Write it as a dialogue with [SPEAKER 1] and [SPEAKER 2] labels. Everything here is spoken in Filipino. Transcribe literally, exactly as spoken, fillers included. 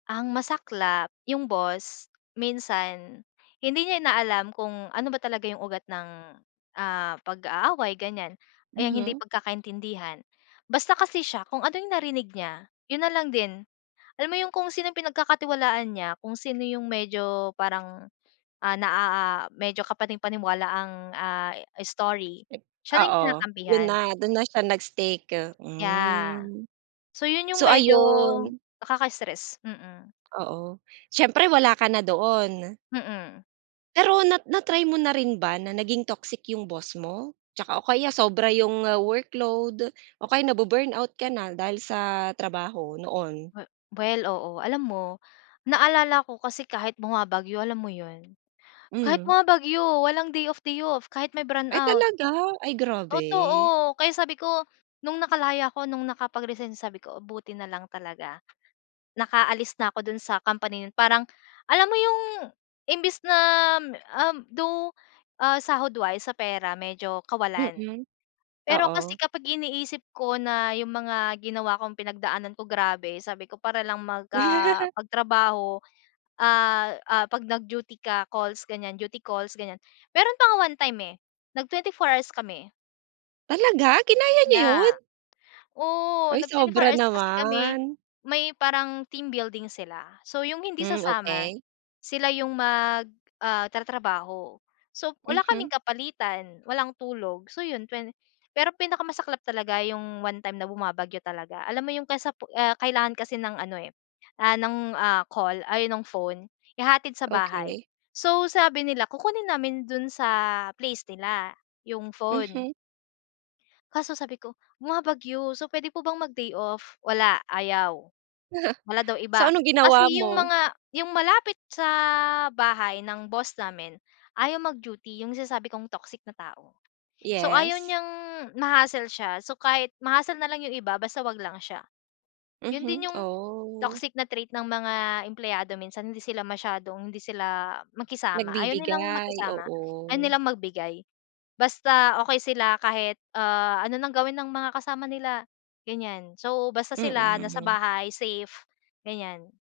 [SPEAKER 1] Ang masaklap, yung boss minsan hindi niya inaalam kung ano ba talaga yung ugat ng, ah, pag-aaway ganyan, yang hindi
[SPEAKER 2] Mhm.
[SPEAKER 1] pagkakaintindihan. Basta kasi siya, kung ano yung narinig niya, yun na lang din. Alam mo yung kung sinong pinagkakatiwalaan niya, kung sino yung medyo parang, ah, na a a medyo kapani-paniwala ang, ah, story
[SPEAKER 2] Ik
[SPEAKER 1] siya na yung
[SPEAKER 2] oo, yun
[SPEAKER 1] kinakampihan.
[SPEAKER 2] na, dun na siya nag-stick,
[SPEAKER 1] Yeah.
[SPEAKER 2] hmm.
[SPEAKER 1] So yun, yung
[SPEAKER 2] So,
[SPEAKER 1] medyo
[SPEAKER 2] ayun.
[SPEAKER 1] nakaka-stress, mm.
[SPEAKER 2] Oo, siyempre wala ka na doon.
[SPEAKER 1] Mhm.
[SPEAKER 2] Pero na na-try mo na rin ba na naging toxic 'yong boss mo? Tsaka o kaya sobra 'yong workload, o kaya na-bu-burnout ka na dahil sa trabaho noon?
[SPEAKER 1] We well, oo. Alam mo, naalala ko kasi kahit bumabagyo alam mo yun, kahit
[SPEAKER 2] Mm.
[SPEAKER 1] bumabagyo, walang day off day off, kahit may
[SPEAKER 2] Ay,
[SPEAKER 1] brownout.
[SPEAKER 2] talaga? Ay, grabe.
[SPEAKER 1] Totoo, kaya sabi ko, nung nakalaya ako nung nakapag-resign sabi ko, "Buti na lang talaga. Nakaalis na ako dun sa company na yun." Parang alam mo yung imbes na, um, though, ah, sahod wise sa pera medyo kawalan.
[SPEAKER 2] Mm.
[SPEAKER 1] Pero kasi
[SPEAKER 2] Oo.
[SPEAKER 1] kapag iniisip ko na yung mga ginawa kong pinagdaanan ko grabe sabi ko para lang mag, ah, magtrabaho. Ah, ah, 'pag nag-duty ka, calls ganyan, duty calls ganyan, meron pa nga one time, eh, nag-twenty-four hours kami.
[SPEAKER 2] Talaga? Kinaya niyo
[SPEAKER 1] Yeah.
[SPEAKER 2] yun?
[SPEAKER 1] Oo,
[SPEAKER 2] Ay,
[SPEAKER 1] nag-twenty-four
[SPEAKER 2] sobra
[SPEAKER 1] hours pa kasi kami.
[SPEAKER 2] naman.
[SPEAKER 1] May parang team building sila, so yung hindi
[SPEAKER 2] Mm,
[SPEAKER 1] sasama
[SPEAKER 2] okey.
[SPEAKER 1] sila yung mag, ah, tatrabaho. So wala kaming
[SPEAKER 2] Mhm.
[SPEAKER 1] kapalitan, walang tulog, so 'yon, twenty Pero pinakamasaklap talaga 'yong one time na bumabagyo talaga. Alam mo 'yong kasapu ah, kailangan kasi ng ano, eh, ah, ng ah, call, ay, nung phone, ihahatid sa bahay.
[SPEAKER 2] Okey.
[SPEAKER 1] So sabi nila kukunin namin do'n sa place nila 'yong phone.
[SPEAKER 2] Mhm.
[SPEAKER 1] Kaso sabi ko, "Bumabagyo, so pwede po bang mag-day off?" Wala, ayaw. Wala daw
[SPEAKER 2] So,
[SPEAKER 1] iba.
[SPEAKER 2] anong
[SPEAKER 1] Kasi
[SPEAKER 2] ginawa
[SPEAKER 1] yung
[SPEAKER 2] mo?
[SPEAKER 1] mga yung malapit sa bahay ng boss namin, ayaw mag-duty yung sinasabi kong toxic na tao. So, ayaw
[SPEAKER 2] Yes?
[SPEAKER 1] niyang ma-hassle siya so kahit ma-hassle nalang yung iba, basta 'wag lang siya. Yun
[SPEAKER 2] Mhm,
[SPEAKER 1] din yung
[SPEAKER 2] oh.
[SPEAKER 1] toxic na trait ng mga empleyado minsan, hindi sila masyadong hindi sila makisama, ayaw nilang
[SPEAKER 2] Nagbibigay,
[SPEAKER 1] makisama.
[SPEAKER 2] oo.
[SPEAKER 1] Ayaw nilang magbigay. Basta okey sila kahit, ah, ano ng gawin ng mga kasama nila, ganyan so basta sila nasa
[SPEAKER 2] Mm.
[SPEAKER 1] bahay safe, ganyan.